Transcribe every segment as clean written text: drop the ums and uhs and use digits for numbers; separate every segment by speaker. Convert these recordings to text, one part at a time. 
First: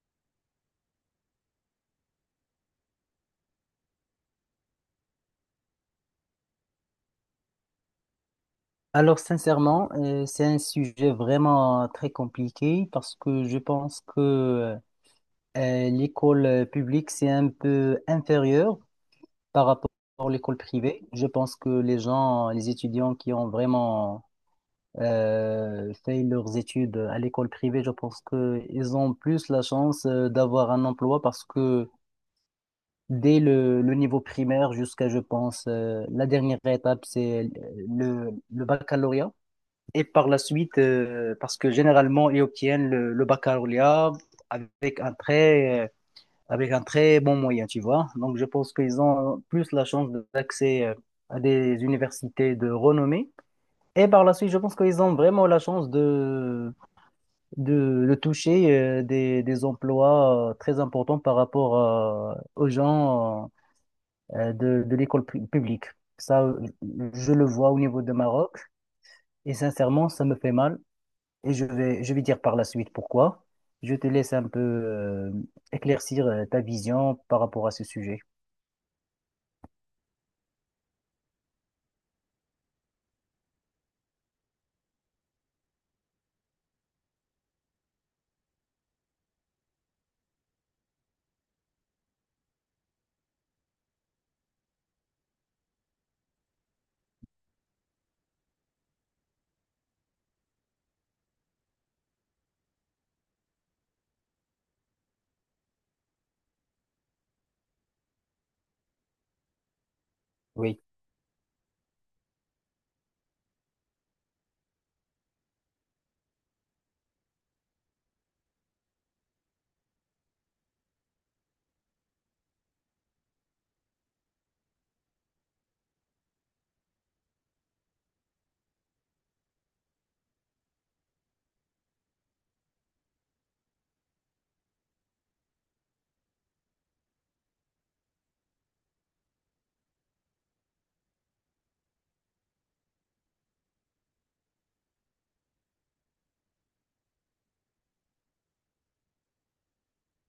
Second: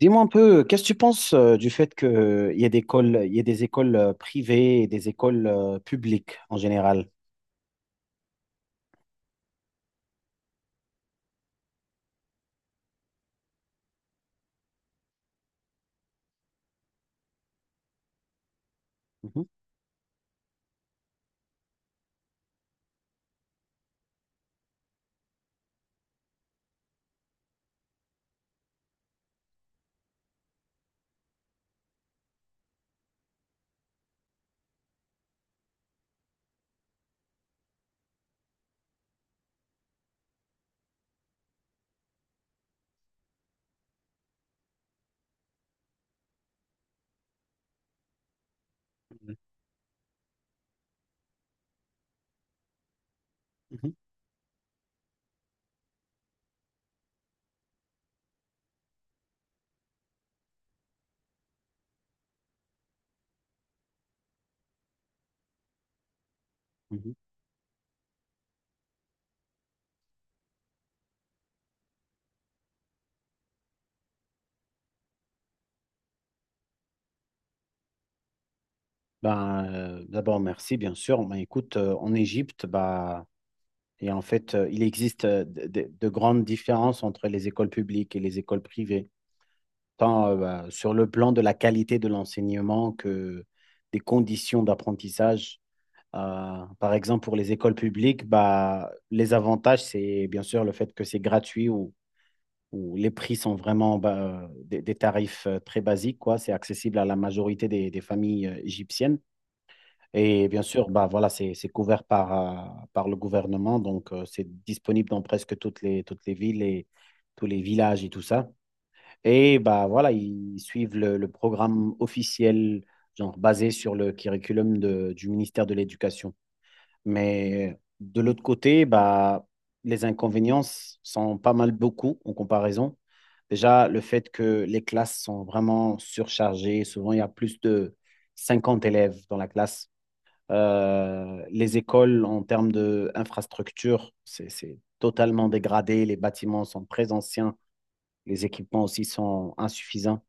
Speaker 1: Dis-moi un peu, qu'est-ce que tu penses du fait qu'il y a des écoles, il y a des écoles privées et des écoles publiques en général?
Speaker 2: Alors, sincèrement, c'est un sujet vraiment très compliqué parce que je pense que l'école publique, c'est un peu inférieur
Speaker 1: Mhm,
Speaker 2: par rapport à l'école privée. Je pense que les gens, les étudiants qui ont vraiment fait leurs études à l'école privée, je pense qu'ils ont plus la chance d'avoir un emploi parce que dès le niveau primaire jusqu'à, je pense, la dernière étape, c'est le baccalauréat. Et par la suite, parce que généralement, ils obtiennent le baccalauréat avec avec un très bon moyen, tu vois. Donc, je pense qu'ils ont plus la chance d'accès à des universités de renommée.
Speaker 1: mhm,
Speaker 2: Et par la suite, je pense qu'ils ont vraiment la chance de toucher des emplois très importants par rapport aux gens de l'école publique. Ça, euh,
Speaker 1: mhm.
Speaker 2: je le vois au niveau de Maroc. Et sincèrement, ça me fait mal et je vais dire par la suite pourquoi. Je te laisse un peu éclaircir ta vision par rapport à ce sujet.
Speaker 1: D'abord, merci, bien sûr. Ben, écoute, en Égypte, et en fait, il existe de grandes différences entre les écoles publiques et les écoles privées, tant sur le plan de la qualité de l'enseignement que des conditions d'apprentissage. Par exemple, pour les écoles publiques, bah, les avantages, c'est bien sûr le fait que c'est gratuit ou les prix sont vraiment bah, des tarifs très basiques, quoi. C'est accessible à la majorité des familles égyptiennes. Et bien
Speaker 2: Oui,
Speaker 1: sûr, bah, voilà, c'est couvert par, par le gouvernement, donc c'est disponible dans presque toutes les villes et tous les villages et tout ça. Et bah, voilà, ils suivent le programme officiel, genre basé sur le curriculum du ministère de l'Éducation. Mais de l'autre côté, bah, les inconvénients sont pas mal beaucoup en comparaison. Déjà, le fait que les classes sont vraiment surchargées. Souvent, il y a plus de 50 élèves dans la classe. Les écoles, en termes d'infrastructure, c'est totalement dégradé. Les bâtiments sont très anciens. Les équipements aussi sont insuffisants.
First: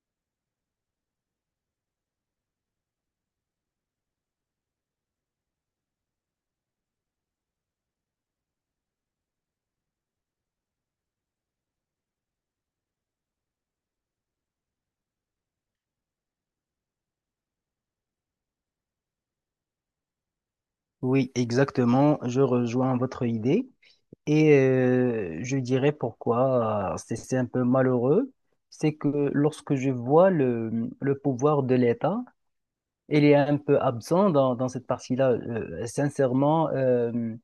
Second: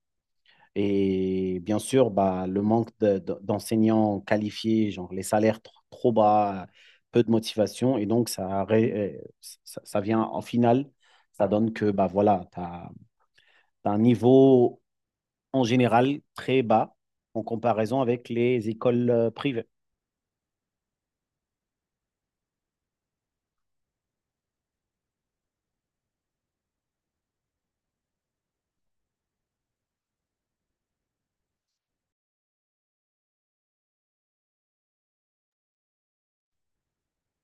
Speaker 1: Et bien sûr, bah, le manque d'enseignants qualifiés, genre les salaires trop bas, peu de motivation. Et donc, ça vient en finale, ça donne que bah, voilà, tu as, un niveau en général très bas en comparaison avec les écoles privées.
Speaker 2: oui, exactement. Je rejoins votre idée et je dirais pourquoi c'est un peu malheureux. C'est que lorsque je vois le pouvoir de l'État, il est un peu absent dans cette partie-là. Sincèrement,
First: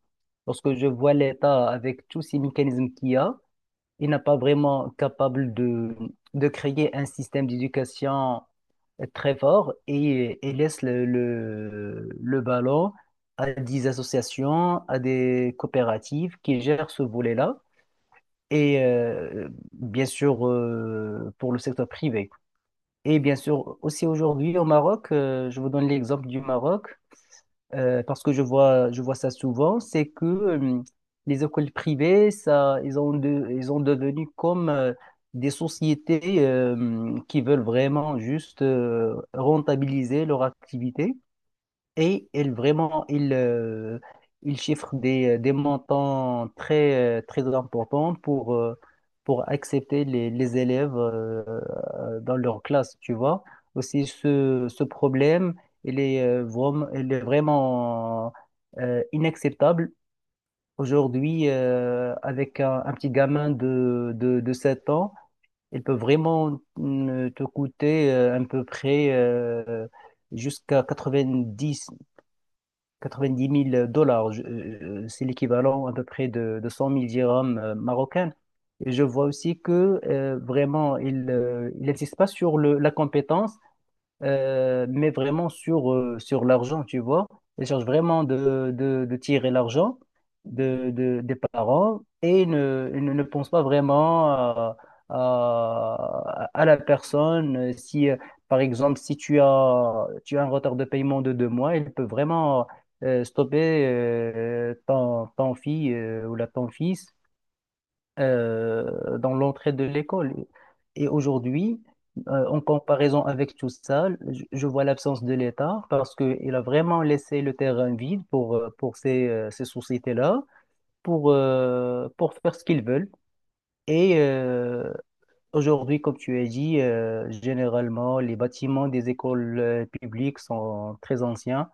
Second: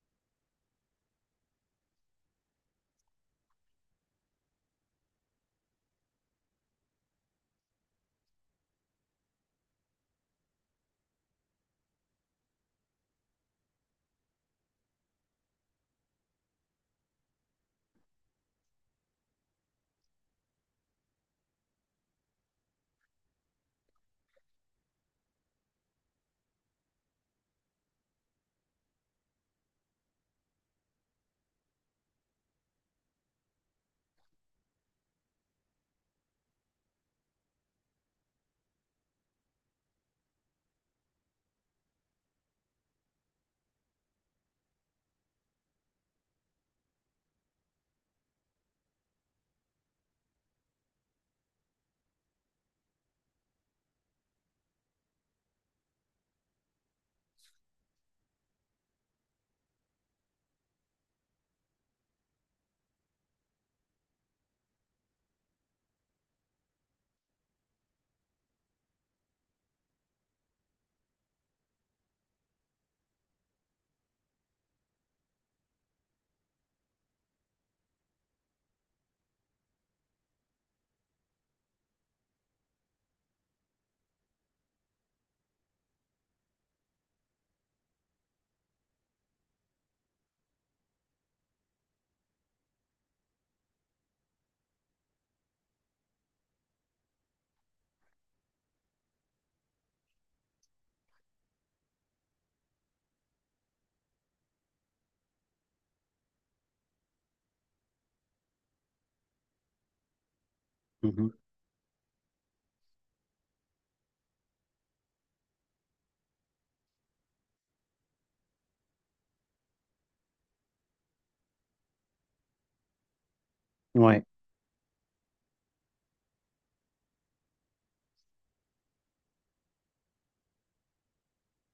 Speaker 2: lorsque je vois l'État avec tous ces mécanismes qu'il y a, il n'a pas vraiment capable de créer un système d'éducation très fort et laisse le ballon à des associations, à des coopératives qui gèrent ce volet-là. Et bien sûr, pour le secteur privé. Et bien sûr, aussi aujourd'hui au Maroc, je vous donne l'exemple du Maroc parce que je vois ça souvent, c'est que les écoles privées, ça, ils ont devenu comme des sociétés qui veulent vraiment juste rentabiliser leur activité. Et il chiffre des montants très importants pour accepter les élèves dans leur classe, tu vois. Aussi, ce problème, il est vraiment inacceptable. Aujourd'hui, avec un petit gamin de 7 ans, il peut vraiment te coûter à peu près jusqu'à dix 90 000 dollars, c'est l'équivalent à peu près de 100 000 dirhams marocaines. Et je vois aussi que vraiment, il insiste pas sur la compétence, mais vraiment sur l'argent, tu vois. Ils cherchent vraiment de tirer l'argent des parents et ne pensent pas vraiment à la personne. Si, Par exemple, si tu as un retard de paiement de 2 mois, il peut vraiment stopper ton fille ou la ton fils dans l'entrée de l'école. Et
Speaker 1: Mhm.
Speaker 2: aujourd'hui, en comparaison avec tout ça, je vois l'absence de l'État parce qu'il a vraiment laissé le terrain vide pour ces sociétés-là, pour faire ce qu'ils veulent. Et
Speaker 1: Ouais,
Speaker 2: euh, Aujourd'hui, comme tu as dit, généralement, les bâtiments des écoles publiques sont très anciens.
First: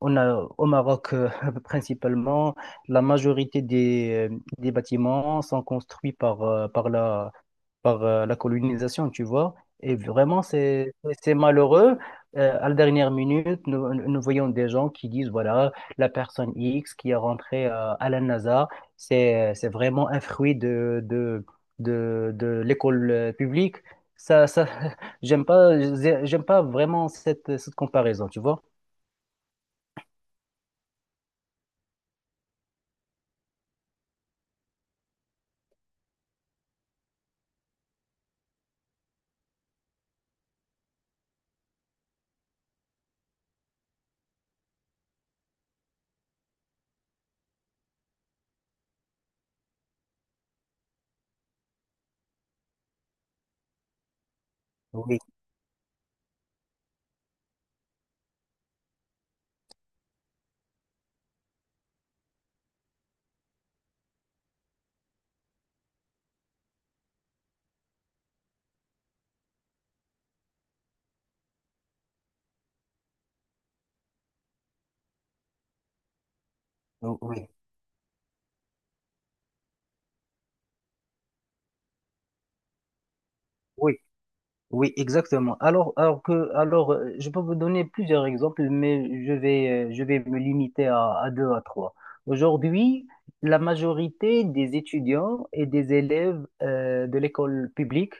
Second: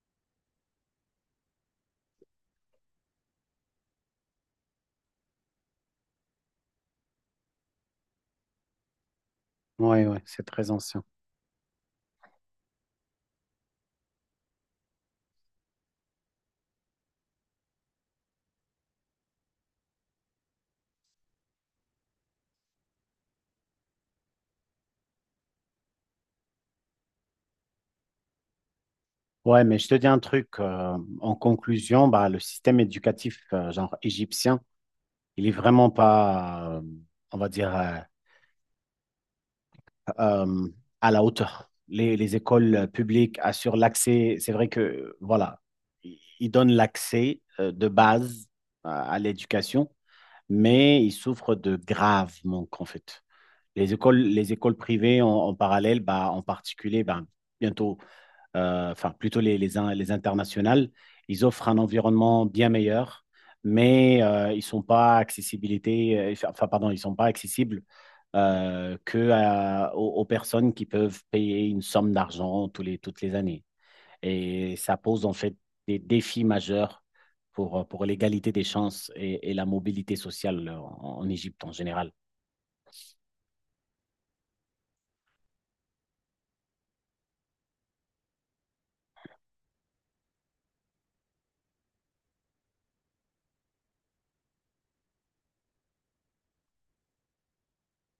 Speaker 2: On a au Maroc principalement, la majorité des bâtiments sont construits par, par la colonisation, tu vois. Et
Speaker 1: ouais, ouais,
Speaker 2: vraiment,
Speaker 1: c'est très
Speaker 2: c'est
Speaker 1: ancien.
Speaker 2: c'est c'est malheureux. À la dernière minute, nous voyons des gens qui disent, voilà, la personne X qui est rentrée à la NASA, c'est vraiment un fruit de l'école publique. Ça, ça, j'aime pas, j'aime pas vraiment cette comparaison, tu vois.
Speaker 1: Ouais, mais je te dis un truc, en conclusion, bah, le système éducatif, genre égyptien, il est vraiment pas, on va dire, euh, à la hauteur. Les écoles publiques assurent l'accès. C'est vrai que, voilà, ils donnent l'accès de base à l'éducation, mais ils souffrent de graves manques, en fait. Les écoles
Speaker 2: Oui,
Speaker 1: privées en, en parallèle, bah, en particulier, bah, bientôt, enfin plutôt les internationales, ils offrent un environnement bien meilleur, mais ils sont pas accessibilité, enfin, pardon, ils sont pas accessibles que aux, aux personnes qui peuvent payer une somme d'argent tous les, toutes les années. Et ça pose en fait des défis majeurs
Speaker 2: oui.
Speaker 1: pour l'égalité des chances et la mobilité sociale en, en Égypte en général.
Speaker 2: Oui, oui, exactement. Alors, je peux vous donner plusieurs exemples, mais je vais me limiter à 2, à 3. Aujourd'hui, la majorité des étudiants et des élèves de l'école publique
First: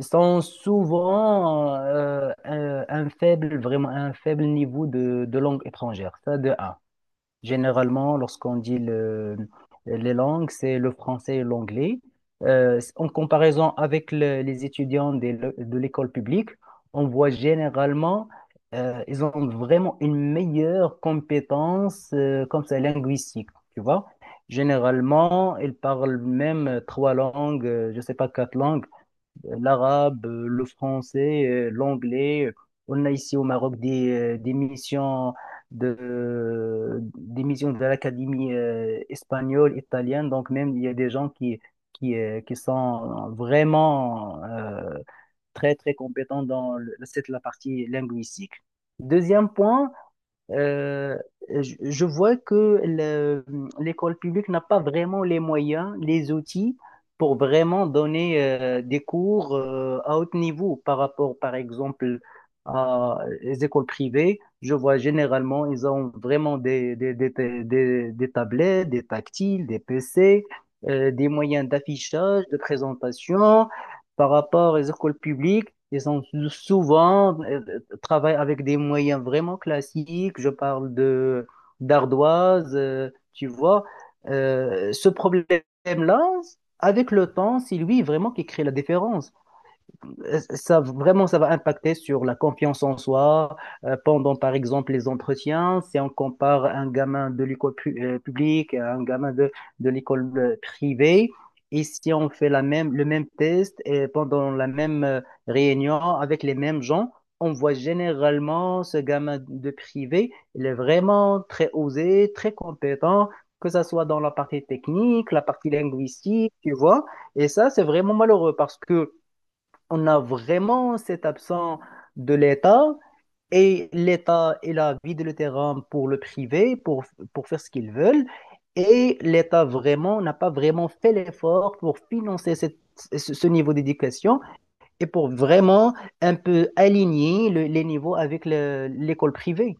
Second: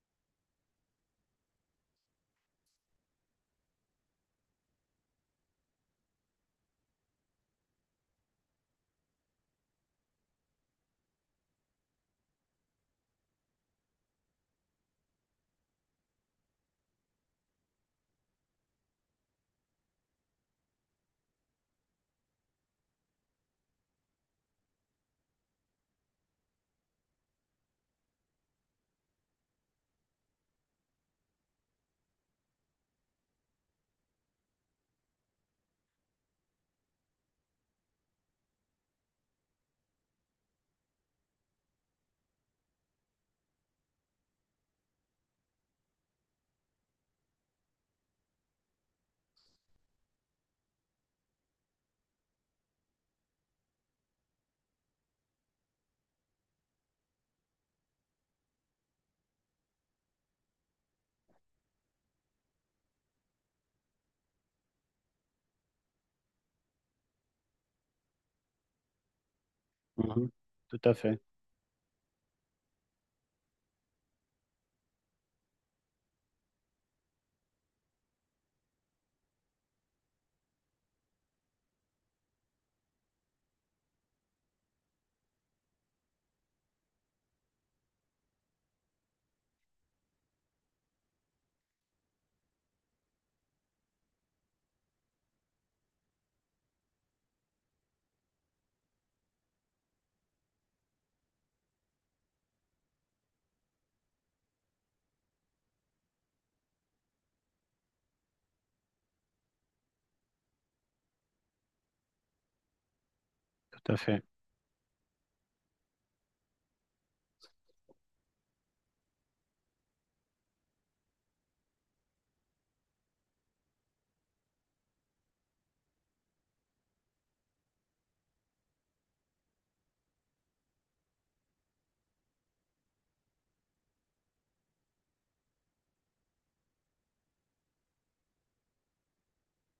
Speaker 2: sont souvent vraiment un faible niveau de langue étrangère. Ça, de un. Généralement, lorsqu'on dit les langues, c'est le français et l'anglais. En comparaison avec les étudiants de l'école publique, on voit généralement, ils ont vraiment une meilleure compétence, comme ça, linguistique, tu vois. Généralement, ils parlent même 3 langues, je ne sais pas, 4 langues l'arabe, le français, l'anglais. On a ici au Maroc euh, des missions des missions de l'Académie espagnole, italienne. Donc même, il y a des gens qui sont vraiment très compétents dans la partie linguistique. Deuxième point, euh, je vois que l'école publique n'a pas vraiment les moyens, les outils pour vraiment donner des cours à haut niveau par rapport, par exemple, à les écoles privées. Je vois généralement, ils ont vraiment des tablettes, des tactiles, des
Speaker 1: Mhm.
Speaker 2: PC,
Speaker 1: Tout à fait,
Speaker 2: des moyens d'affichage, de présentation par rapport aux écoles publiques, ils ont souvent travaillent avec des moyens vraiment classiques. Je parle de d'ardoise, tu vois. Ce problème-là, avec le temps, c'est lui vraiment qui crée la différence. Ça vraiment ça va impacter sur la confiance en soi pendant par exemple les entretiens. Si on compare un gamin de l'école publique à un gamin de l'école privée et si on fait la même le même test et pendant la même réunion avec les mêmes gens, on voit généralement ce gamin de privé, il est vraiment très osé, très compétent, que ça
Speaker 1: tout à
Speaker 2: soit dans
Speaker 1: fait.
Speaker 2: la partie technique, la partie linguistique, tu vois. Et ça, c'est vraiment malheureux parce que on a vraiment cette absence de l'État, et l'État, il a vidé le terrain pour le privé, pour faire ce qu'ils veulent. Et l'État vraiment n'a pas vraiment fait l'effort pour financer ce niveau d'éducation et pour vraiment un peu aligner les niveaux avec l'école privée.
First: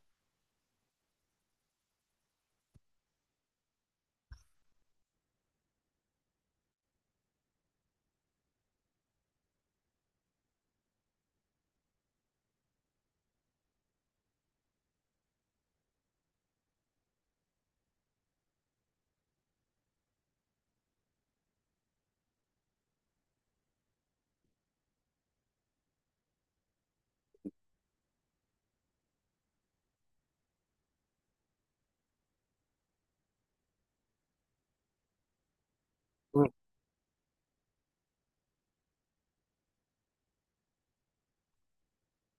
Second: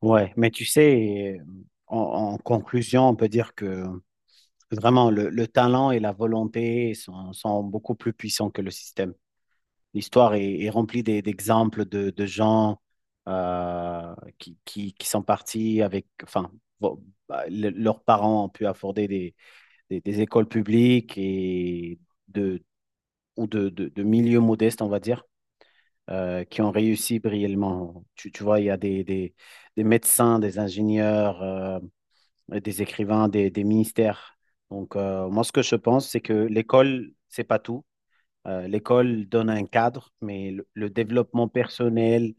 Speaker 1: Ouais, mais tu sais, en, en conclusion, on peut dire que vraiment, le talent et la volonté sont, sont beaucoup plus puissants que le système. L'histoire est, est remplie d'exemples de gens qui sont partis avec, enfin, bon, bah, leurs parents ont pu afforder des, des écoles publiques et de, ou de milieux modestes, on va dire, qui ont réussi brillamment. Tu vois, il y a des médecins, des ingénieurs. Des écrivains, des ministères. Donc, moi, ce que je pense, c'est que
Speaker 2: Oui,
Speaker 1: l'école, c'est pas tout. L'école donne un cadre, mais le développement personnel,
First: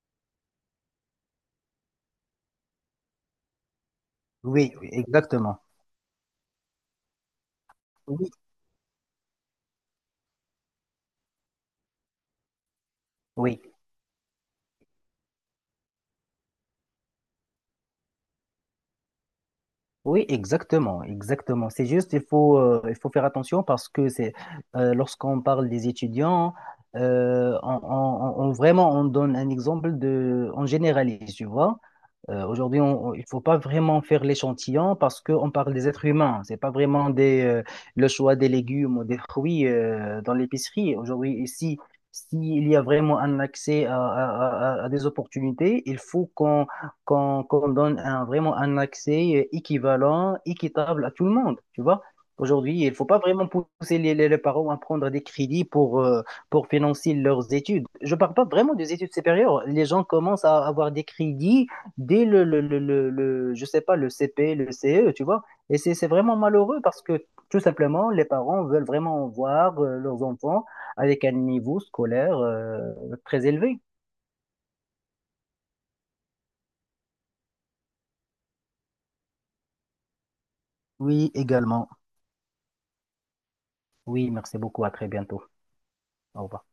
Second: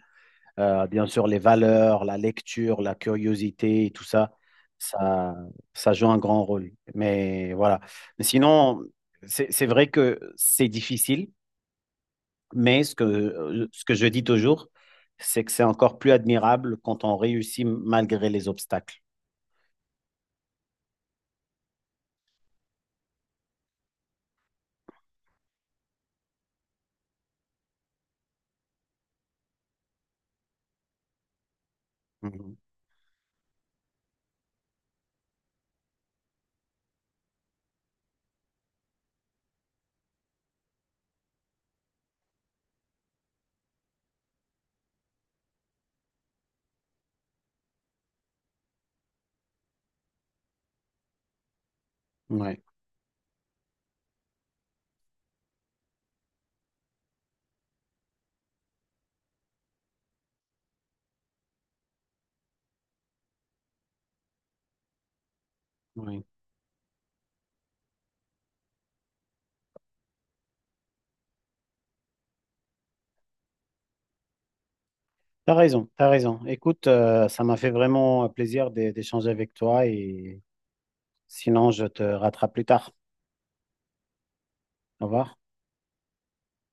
Speaker 1: bien sûr, les valeurs, la lecture, la curiosité et tout ça,
Speaker 2: oui, oui,
Speaker 1: ça,
Speaker 2: exactement.
Speaker 1: ça joue un grand rôle. Mais voilà. Mais
Speaker 2: Oui,
Speaker 1: sinon, c'est vrai que c'est difficile mais
Speaker 2: oui.
Speaker 1: ce que je dis toujours, c'est que c'est encore plus admirable quand on réussit malgré les obstacles.
Speaker 2: Oui, exactement, exactement. C'est juste, il faut faire attention parce que c'est lorsqu'on parle des étudiants, vraiment on donne un exemple de, on généralise, tu vois.
Speaker 1: Mhm.
Speaker 2: Aujourd'hui, il faut pas vraiment faire l'échantillon parce qu'on parle des êtres humains. C'est pas vraiment le choix des légumes ou des fruits dans l'épicerie. Aujourd'hui, ici, s'il y a vraiment un accès à des opportunités, il faut qu'on donne vraiment un accès équivalent, équitable à tout le monde. Tu vois?
Speaker 1: Ouais,
Speaker 2: Aujourd'hui, il faut pas vraiment pousser les parents à prendre des crédits pour financer leurs études. Je parle pas vraiment des études supérieures. Les gens commencent à avoir des crédits dès je sais pas, le CP, le CE, tu vois. Et c'est
Speaker 1: ouais.
Speaker 2: vraiment malheureux parce que tout simplement, les parents veulent vraiment voir leurs enfants avec un niveau scolaire très élevé.
Speaker 1: T'as raison, t'as raison. Écoute, ça m'a fait vraiment plaisir d'échanger avec toi et
Speaker 2: Oui,
Speaker 1: sinon je
Speaker 2: également.
Speaker 1: te rattrape plus tard.
Speaker 2: Oui, merci beaucoup. À
Speaker 1: Au
Speaker 2: très
Speaker 1: revoir.
Speaker 2: bientôt. Au revoir.